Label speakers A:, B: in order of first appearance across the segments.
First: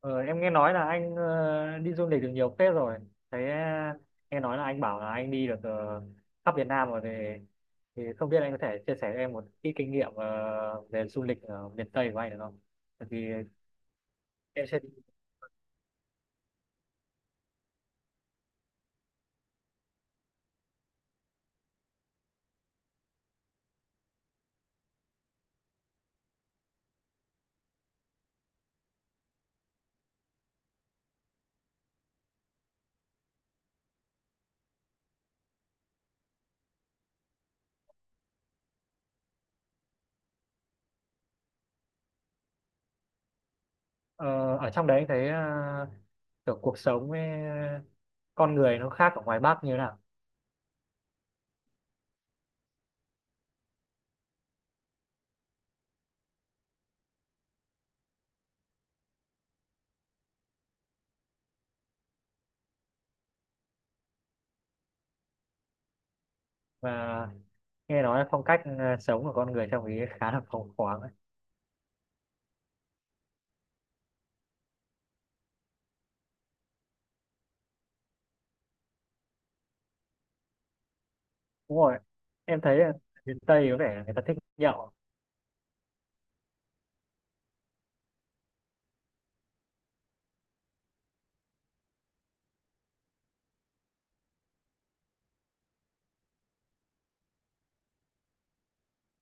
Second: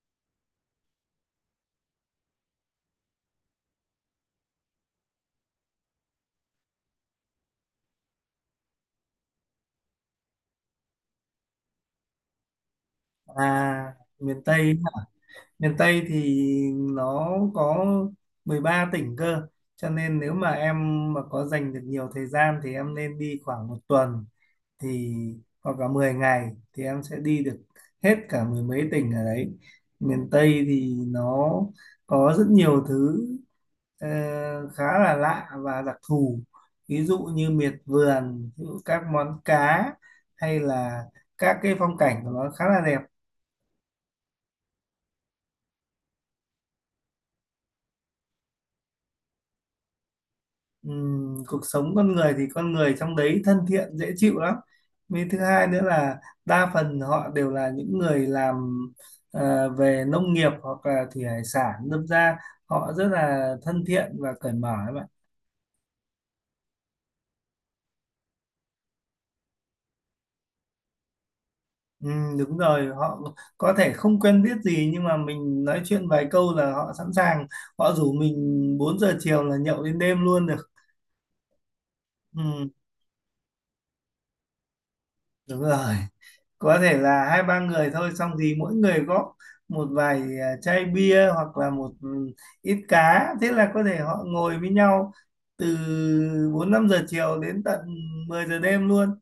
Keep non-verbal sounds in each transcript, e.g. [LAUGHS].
A: Ờ, em nghe nói là anh đi du lịch được nhiều phết rồi. Thế ờ, Nghe nói là anh bảo là anh đi được khắp Việt Nam rồi thì không biết anh có thể chia sẻ cho em một ít kinh nghiệm về du lịch ở miền Tây của anh được không? Tại vì
B: À, miền
A: em
B: Tây
A: sẽ
B: miền Tây thì nó có 13 tỉnh cơ, cho nên nếu mà em mà có dành được nhiều thời gian thì em nên đi khoảng một tuần, thì hoặc là 10 ngày thì em sẽ đi được hết cả mười mấy tỉnh ở đấy. Miền Tây thì nó có rất nhiều thứ ờ, khá là lạ và đặc thù, ví dụ như miệt vườn, ví dụ các món cá, hay là các cái phong cảnh của nó khá là đẹp.
A: ờ, ở trong đấy anh thấy kiểu cuộc sống với con người nó khác ở ngoài Bắc như thế nào
B: Cuộc sống con người thì con người trong đấy thân thiện dễ chịu lắm, với thứ hai nữa là đa phần họ đều là những người làm về nông nghiệp hoặc là thủy hải sản, đâm ra họ rất là thân thiện và cởi mở các bạn.
A: và nghe nói là phong cách sống của con người trong ý khá là phóng khoáng ấy.
B: Đúng rồi, họ có thể không quen biết gì nhưng mà mình nói chuyện vài câu là họ sẵn sàng, họ rủ mình 4 giờ chiều là nhậu đến đêm luôn được.
A: Đúng rồi. Em
B: Ừm,
A: thấy là miền Tây có vẻ là người ta thích nhậu.
B: đúng rồi, có thể là hai ba người thôi, xong thì mỗi người góp một vài chai bia, hoặc là một ít cá, thế là có thể họ ngồi với nhau từ 4-5 giờ chiều đến tận 10 giờ đêm luôn.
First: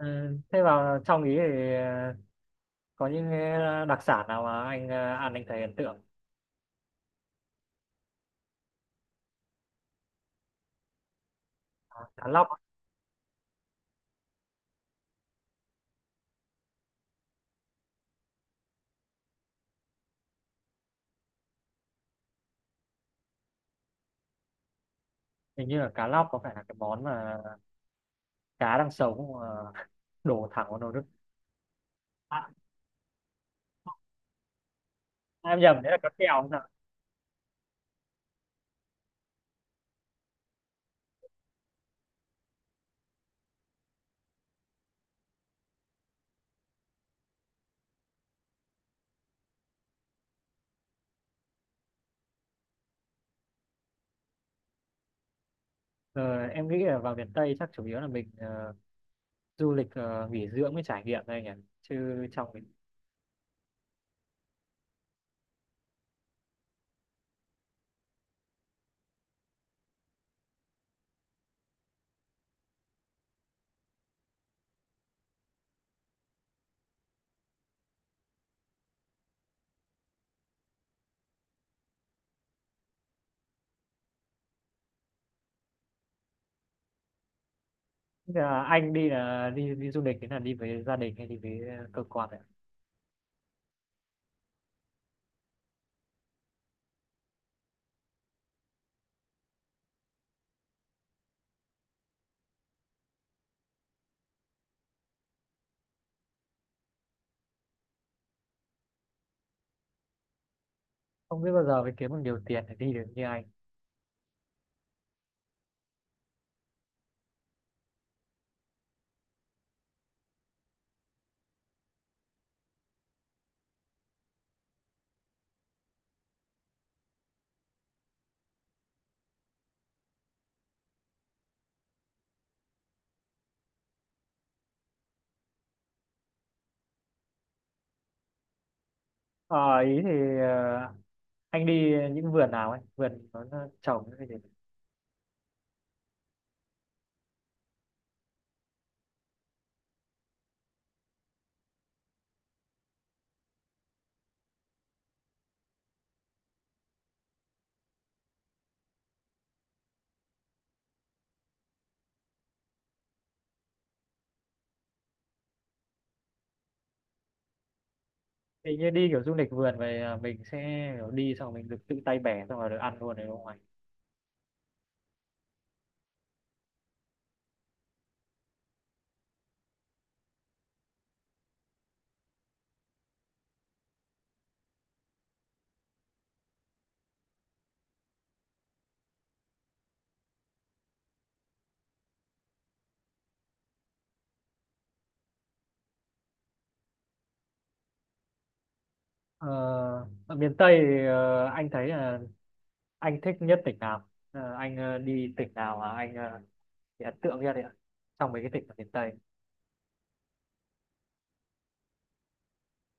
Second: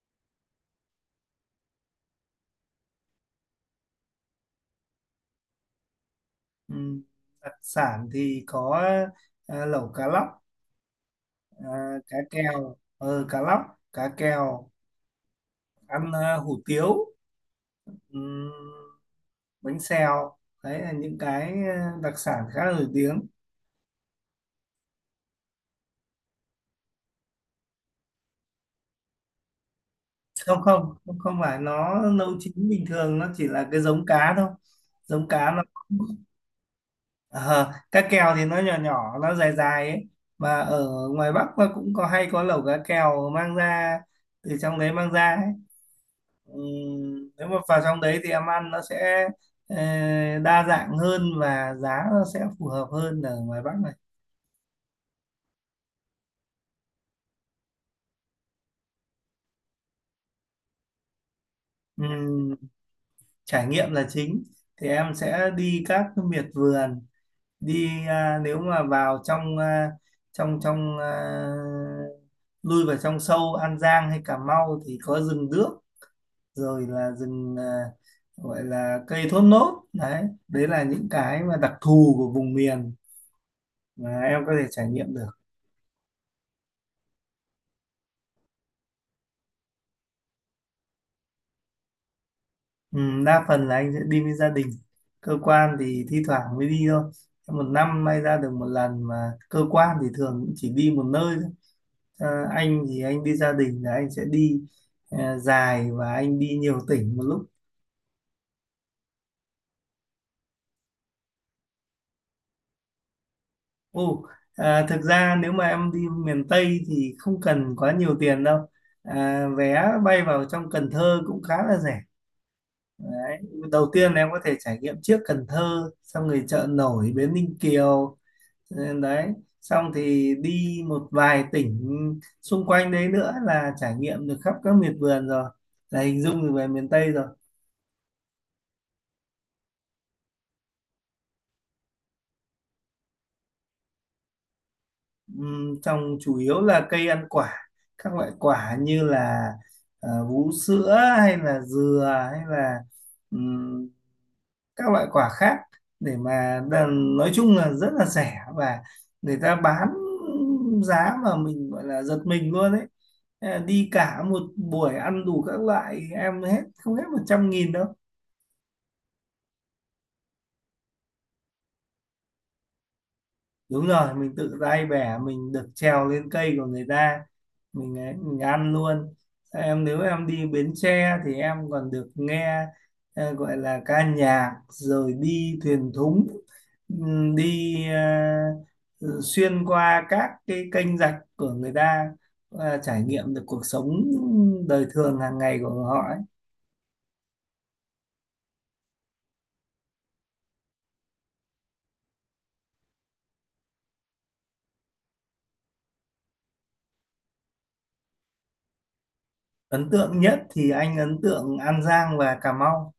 A: Ừ, thế vào trong ý thì có những cái đặc sản nào mà anh ăn anh thấy ấn tượng.
B: Ừ. Đặc sản thì có lẩu cá lóc,
A: À,
B: cá
A: cá lóc á.
B: kèo, cá lóc, cá kèo, ăn hủ tiếu, ừ, bánh xèo. Đấy là những cái đặc sản khá nổi tiếng.
A: Hình như là cá lóc có phải là cái món mà cá đang sống mà [LAUGHS] đổ
B: Không,
A: thẳng vào nồi
B: không,
A: nước.
B: không, không phải, nó nấu
A: À,
B: chín bình thường, nó chỉ là cái giống cá thôi. Giống cá
A: em
B: nó,
A: nhầm đấy là cá kèo không ạ?
B: ờ, cá kèo thì nó nhỏ nhỏ, nó dài dài ấy, mà ở ngoài Bắc nó cũng có, hay có lẩu cá kèo mang ra, từ trong đấy mang ra ấy. Nếu mà vào trong đấy thì em ăn nó sẽ ờ, đa dạng hơn và giá nó sẽ phù hợp hơn ở ngoài Bắc này.
A: Ờ, em nghĩ là vào miền Tây chắc chủ yếu là mình du lịch nghỉ dưỡng với trải nghiệm thôi nhỉ, chứ trong
B: Ừm,
A: mình
B: trải nghiệm là chính, thì em sẽ đi các miệt vườn, đi nếu mà vào trong trong trong lui vào trong sâu An Giang hay Cà Mau thì có rừng đước, rồi là rừng, gọi là cây thốt nốt đấy. Đấy là những cái mà đặc thù của vùng miền mà em có thể trải nghiệm được.
A: là anh đi là đi đi du lịch thì là đi với gia đình hay đi với cơ quan ạ?
B: Ừ, đa phần là anh sẽ đi với gia đình, cơ quan thì thi thoảng mới đi thôi, một năm may ra được một lần, mà cơ quan thì thường cũng chỉ đi một nơi thôi. Ờ, anh thì anh đi gia đình là anh sẽ đi dài và anh đi nhiều tỉnh một lúc.
A: Không biết bao giờ mới kiếm được nhiều tiền để đi được như anh.
B: Ồ, thực ra nếu mà em đi miền Tây thì không cần quá nhiều tiền đâu. Vé bay vào trong Cần Thơ cũng khá là rẻ. Đấy. Đầu tiên em có thể trải nghiệm trước Cần Thơ, xong rồi chợ nổi Bến Ninh Kiều, đấy. Xong thì đi một vài tỉnh xung quanh đấy nữa là trải nghiệm được khắp các miệt vườn rồi. Là hình dung được về miền Tây rồi.
A: Ờ, ý thì ờ, anh đi những vườn nào ấy, vườn nó trồng cái gì?
B: Trồng chủ yếu là cây ăn quả, các loại quả như là vú sữa, hay là dừa, hay là ừm, các loại quả khác. Để mà nói chung là rất là rẻ, và người ta bán giá mà mình gọi là giật mình luôn ấy. Đi cả một buổi ăn đủ các loại em, hết không hết 100.000 đâu.
A: Hình như đi kiểu du lịch vườn về à, mình sẽ kiểu đi xong mình được tự tay bẻ xong rồi được ăn luôn đấy đúng không anh?
B: Đúng rồi, mình tự tay bẻ, mình được trèo lên cây của người ta, mình ấy, mình ăn luôn. Em, nếu em đi Bến Tre thì em còn được nghe gọi là ca nhạc, rồi đi thuyền thúng, đi ờ, xuyên qua các cái kênh rạch của người ta và trải nghiệm được cuộc sống đời thường hàng ngày của họ ấy.
A: ờ, Ở miền Tây thì, anh thấy là anh thích nhất tỉnh nào? Ờ, anh đi tỉnh nào mà anh bị ấn tượng nhất đấy ạ, trong mấy cái tỉnh ở miền Tây?
B: Ấn tượng nhất thì anh ấn tượng An Giang và Cà Mau,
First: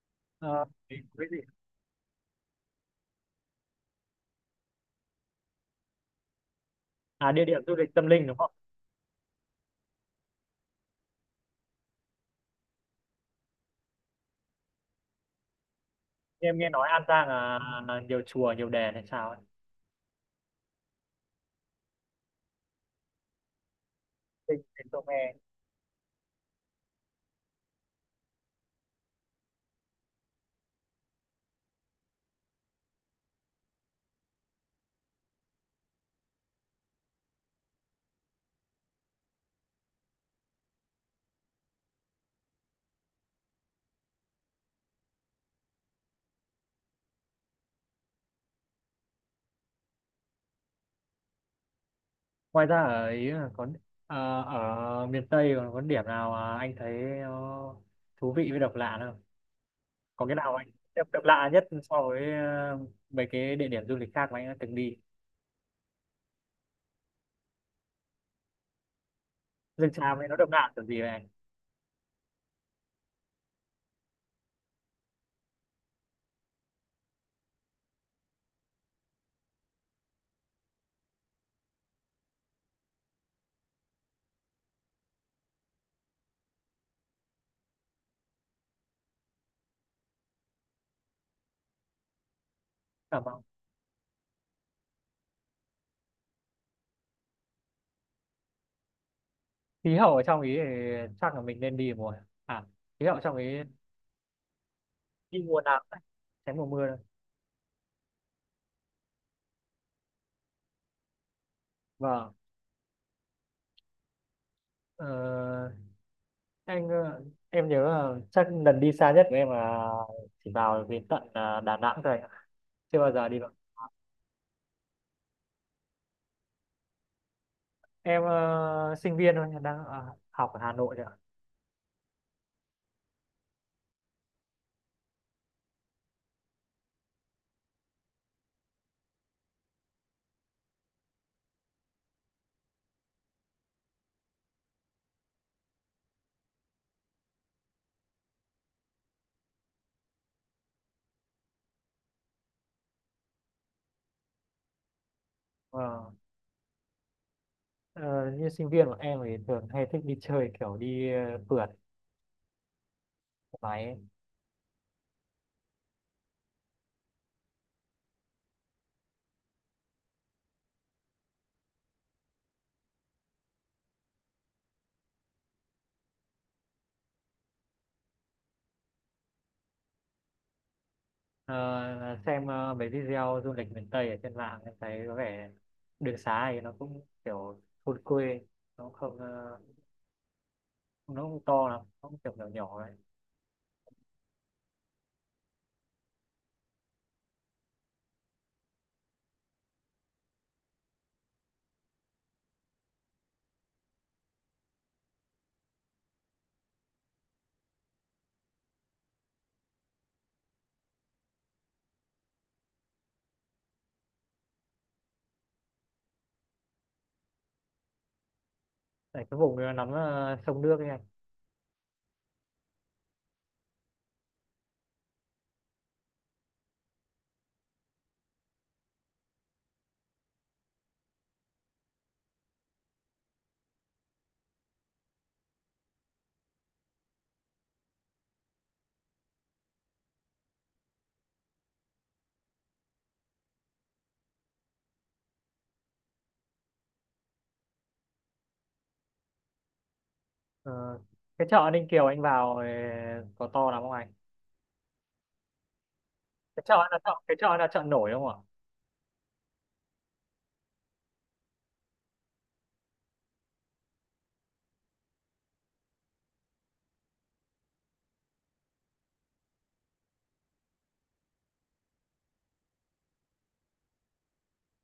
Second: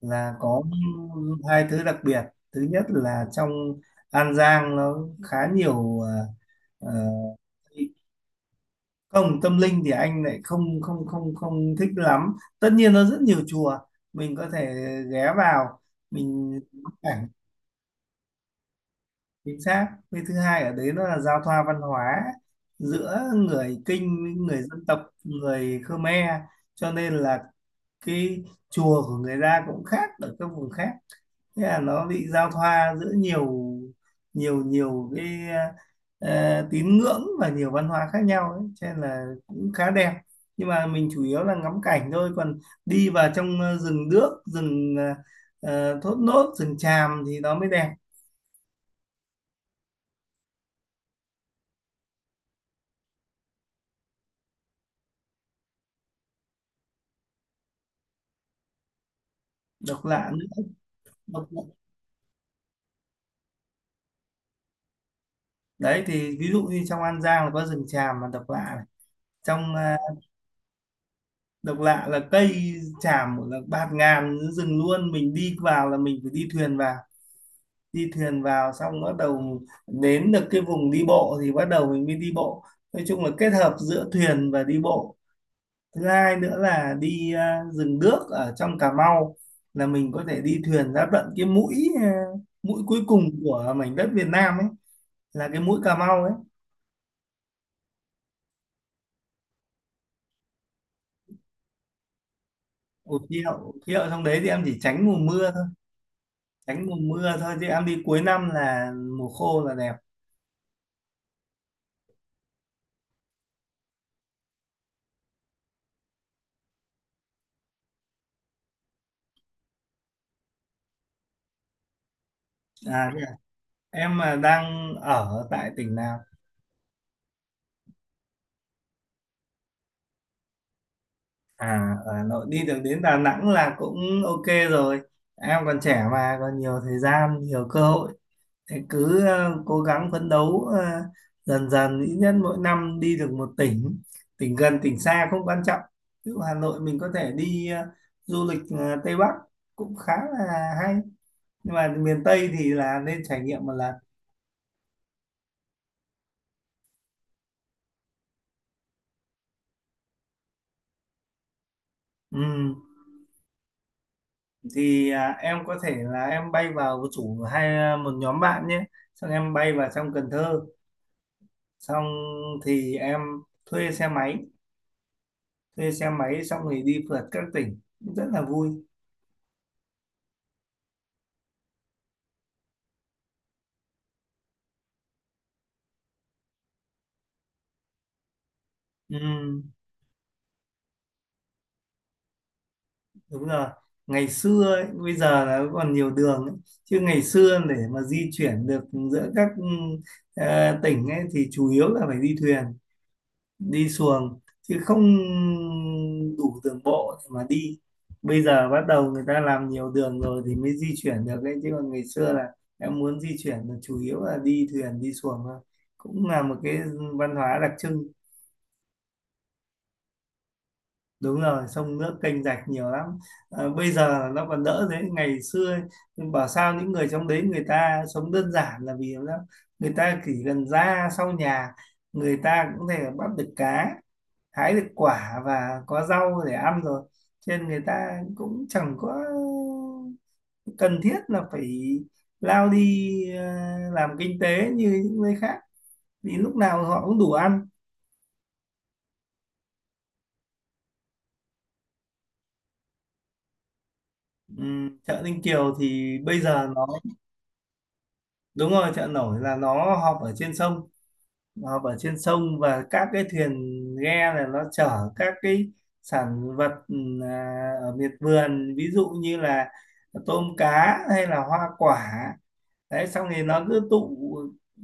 B: là có
A: Ờ, cái gì,
B: hai thứ đặc biệt. Thứ nhất là trong An Giang nó khá nhiều ờ,
A: à, địa điểm du lịch tâm linh đúng không?
B: không. Tâm linh thì anh lại không không không không thích lắm, tất nhiên nó rất nhiều chùa, mình có thể ghé vào, mình
A: Em nghe nói
B: ngắm
A: An
B: cảnh.
A: Giang là nhiều chùa nhiều đền hay sao ấy.
B: Chính xác. Cái thứ hai ở đấy nó là giao thoa văn hóa giữa người Kinh với người
A: Tinh-
B: dân
A: Tinh
B: tộc người Khmer, cho nên là cái chùa của người ta cũng khác ở các vùng khác, thế là nó bị giao thoa giữa nhiều nhiều nhiều cái tín ngưỡng và nhiều văn hóa khác nhau ấy. Cho nên là cũng khá đẹp, nhưng mà mình chủ yếu là ngắm cảnh thôi, còn đi vào trong rừng đước, rừng thốt nốt, rừng tràm thì nó mới đẹp.
A: Ngoài ra ở ý là có ở miền Tây còn có điểm nào mà anh thấy nó thú vị với độc lạ nữa không?
B: Độc
A: Có
B: lạ
A: cái
B: nữa.
A: nào anh độc
B: Độc
A: lạ
B: lạ.
A: nhất so với mấy cái địa điểm du lịch khác mà anh đã từng đi?
B: Đấy thì ví dụ như trong An Giang là có rừng tràm mà độc lạ này, trong
A: Rừng tràm ấy nó độc lạ kiểu gì vậy anh?
B: độc lạ là cây tràm là bạt ngàn rừng luôn, mình đi vào là mình phải đi thuyền vào, đi thuyền vào xong bắt đầu đến được cái vùng đi bộ thì bắt đầu mình mới đi bộ. Nói chung là kết hợp giữa thuyền và đi bộ. Thứ hai nữa là đi rừng đước ở trong Cà Mau, là mình có thể đi thuyền ra tận cái mũi, à, mũi cuối
A: Cảm
B: cùng
A: không,
B: của mảnh đất Việt Nam ấy, là cái mũi Cà Mau ấy.
A: khí hậu ở trong ý thì chắc là mình nên đi mùa, à, khí
B: Ủa,
A: hậu trong
B: khí
A: ý
B: hậu khí hậu trong đấy thì em chỉ tránh mùa
A: đi
B: mưa
A: mùa
B: thôi.
A: nào cũng được, tránh mùa
B: Tránh
A: mưa
B: mùa
A: thôi.
B: mưa thôi, chứ em đi cuối năm là mùa khô là đẹp.
A: Vâng. Ờ, anh em nhớ là chắc lần đi xa nhất của em là chỉ vào đến tận Đà Nẵng thôi, chưa bao
B: Thế
A: giờ
B: à?
A: đi.
B: Em mà đang ở tại tỉnh nào?
A: Em sinh viên thôi, đang ở, học ở Hà Nội ạ.
B: Ở Hà Nội đi được đến Đà Nẵng là cũng ok rồi. Em còn trẻ mà, còn nhiều thời gian, nhiều cơ hội. Thế cứ cố gắng phấn đấu, dần dần, ít nhất mỗi năm đi được một tỉnh. Tỉnh gần, tỉnh xa không quan trọng. Ví dụ Hà Nội mình có thể đi du lịch Tây Bắc cũng khá là hay. Nhưng mà miền Tây thì là nên trải nghiệm một lần.
A: Vâng. Ờ, như sinh viên của em thì thường hay thích đi chơi kiểu đi phượt
B: Ừ.
A: máy ấy.
B: Thì em có thể là em bay vào chủ, hay một nhóm bạn nhé. Xong em bay vào trong Cần Thơ, xong thì em thuê xe máy, thuê xe máy xong thì đi phượt các tỉnh, cũng rất là vui.
A: Ờ, xem mấy video du lịch miền Tây ở trên mạng em thấy có vẻ đường xá thì nó cũng kiểu thôn quê, nó cũng không
B: Ừ,
A: nó cũng to lắm, nó cũng kiểu nhỏ nhỏ đấy.
B: đúng rồi. Ngày xưa ấy, bây giờ là còn nhiều đường ấy. Chứ ngày xưa để mà di chuyển được giữa các tỉnh ấy thì chủ yếu là phải đi thuyền, đi xuồng, chứ không đủ đường bộ để mà đi. Bây giờ bắt đầu người ta làm nhiều đường rồi thì mới di chuyển được đấy, chứ còn ngày xưa là em muốn di chuyển là chủ yếu là đi thuyền, đi xuồng thôi. Cũng là một cái văn hóa đặc trưng.
A: Tại cái vùng nó nắm sông nước ấy anh.
B: Đúng rồi, sông nước kênh rạch nhiều lắm. Bây giờ nó còn đỡ, thế ngày xưa ấy, nhưng bảo sao những người trong đấy người ta sống đơn giản là vì lắm. Người ta chỉ cần ra sau nhà, người ta cũng có thể bắt được cá, hái được quả và có rau để ăn rồi, cho nên người ta cũng chẳng có cần thiết là phải lao đi ờ, làm kinh tế như những nơi khác, vì lúc nào họ cũng đủ ăn.
A: Ờ, cái chợ Ninh Kiều anh vào có to lắm không anh?
B: Chợ Ninh Kiều thì bây giờ nó,
A: Cái chợ là chợ nổi đúng không ạ?
B: đúng rồi, chợ nổi là nó họp ở trên sông. Nó họp ở trên sông và các cái thuyền, ghe là nó chở các cái sản vật, ở miệt vườn, ví dụ như là tôm cá hay là hoa quả. Đấy, xong thì nó cứ tụ,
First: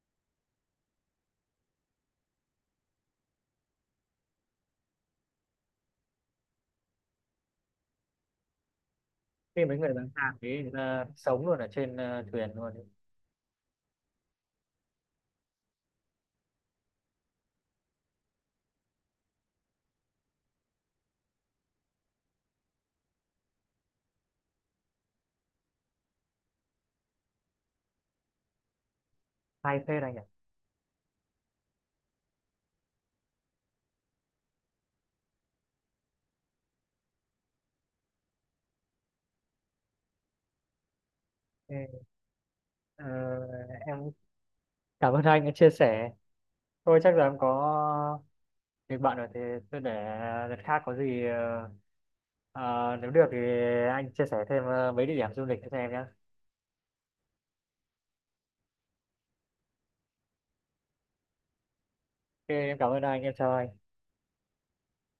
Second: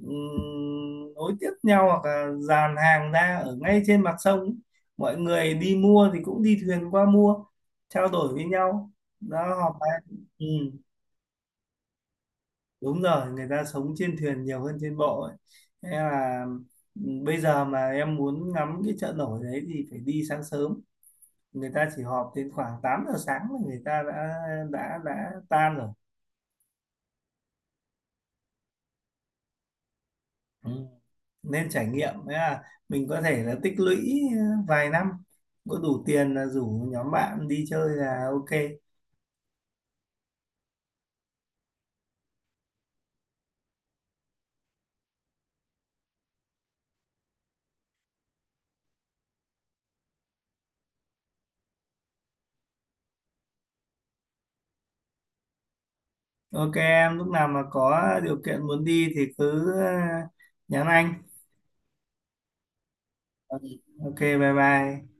B: nối tiếp nhau, hoặc là dàn hàng ra ở ngay trên mặt sông. Mọi người đi mua thì cũng đi thuyền qua mua, trao đổi với nhau, đó
A: Khi
B: họp
A: mấy người
B: bàn.
A: bán hàng
B: Ừ,
A: ấy là sống luôn ở trên thuyền luôn ấy.
B: đúng rồi, người ta sống trên thuyền nhiều hơn trên bộ ấy. Thế là bây giờ mà em muốn ngắm cái chợ nổi đấy thì phải đi sáng sớm, người ta chỉ họp đến khoảng 8 giờ sáng là người ta đã tan rồi.
A: Hay phết anh ạ.
B: Ừ. Nên trải nghiệm. Thế là mình có thể là tích lũy vài năm, có đủ tiền là rủ nhóm bạn đi chơi là ok.
A: Ê, ờ, em cảm ơn anh đã chia sẻ, thôi chắc là em có việc bận rồi thì tôi để đợt khác, có gì nếu được thì anh chia sẻ thêm mấy địa điểm du lịch cho em nhé.
B: Ok em, lúc nào mà có điều kiện muốn đi thì cứ nhắn anh.
A: Ok em cảm ơn anh, em chào
B: Ờ,
A: anh.
B: ok, bye bye.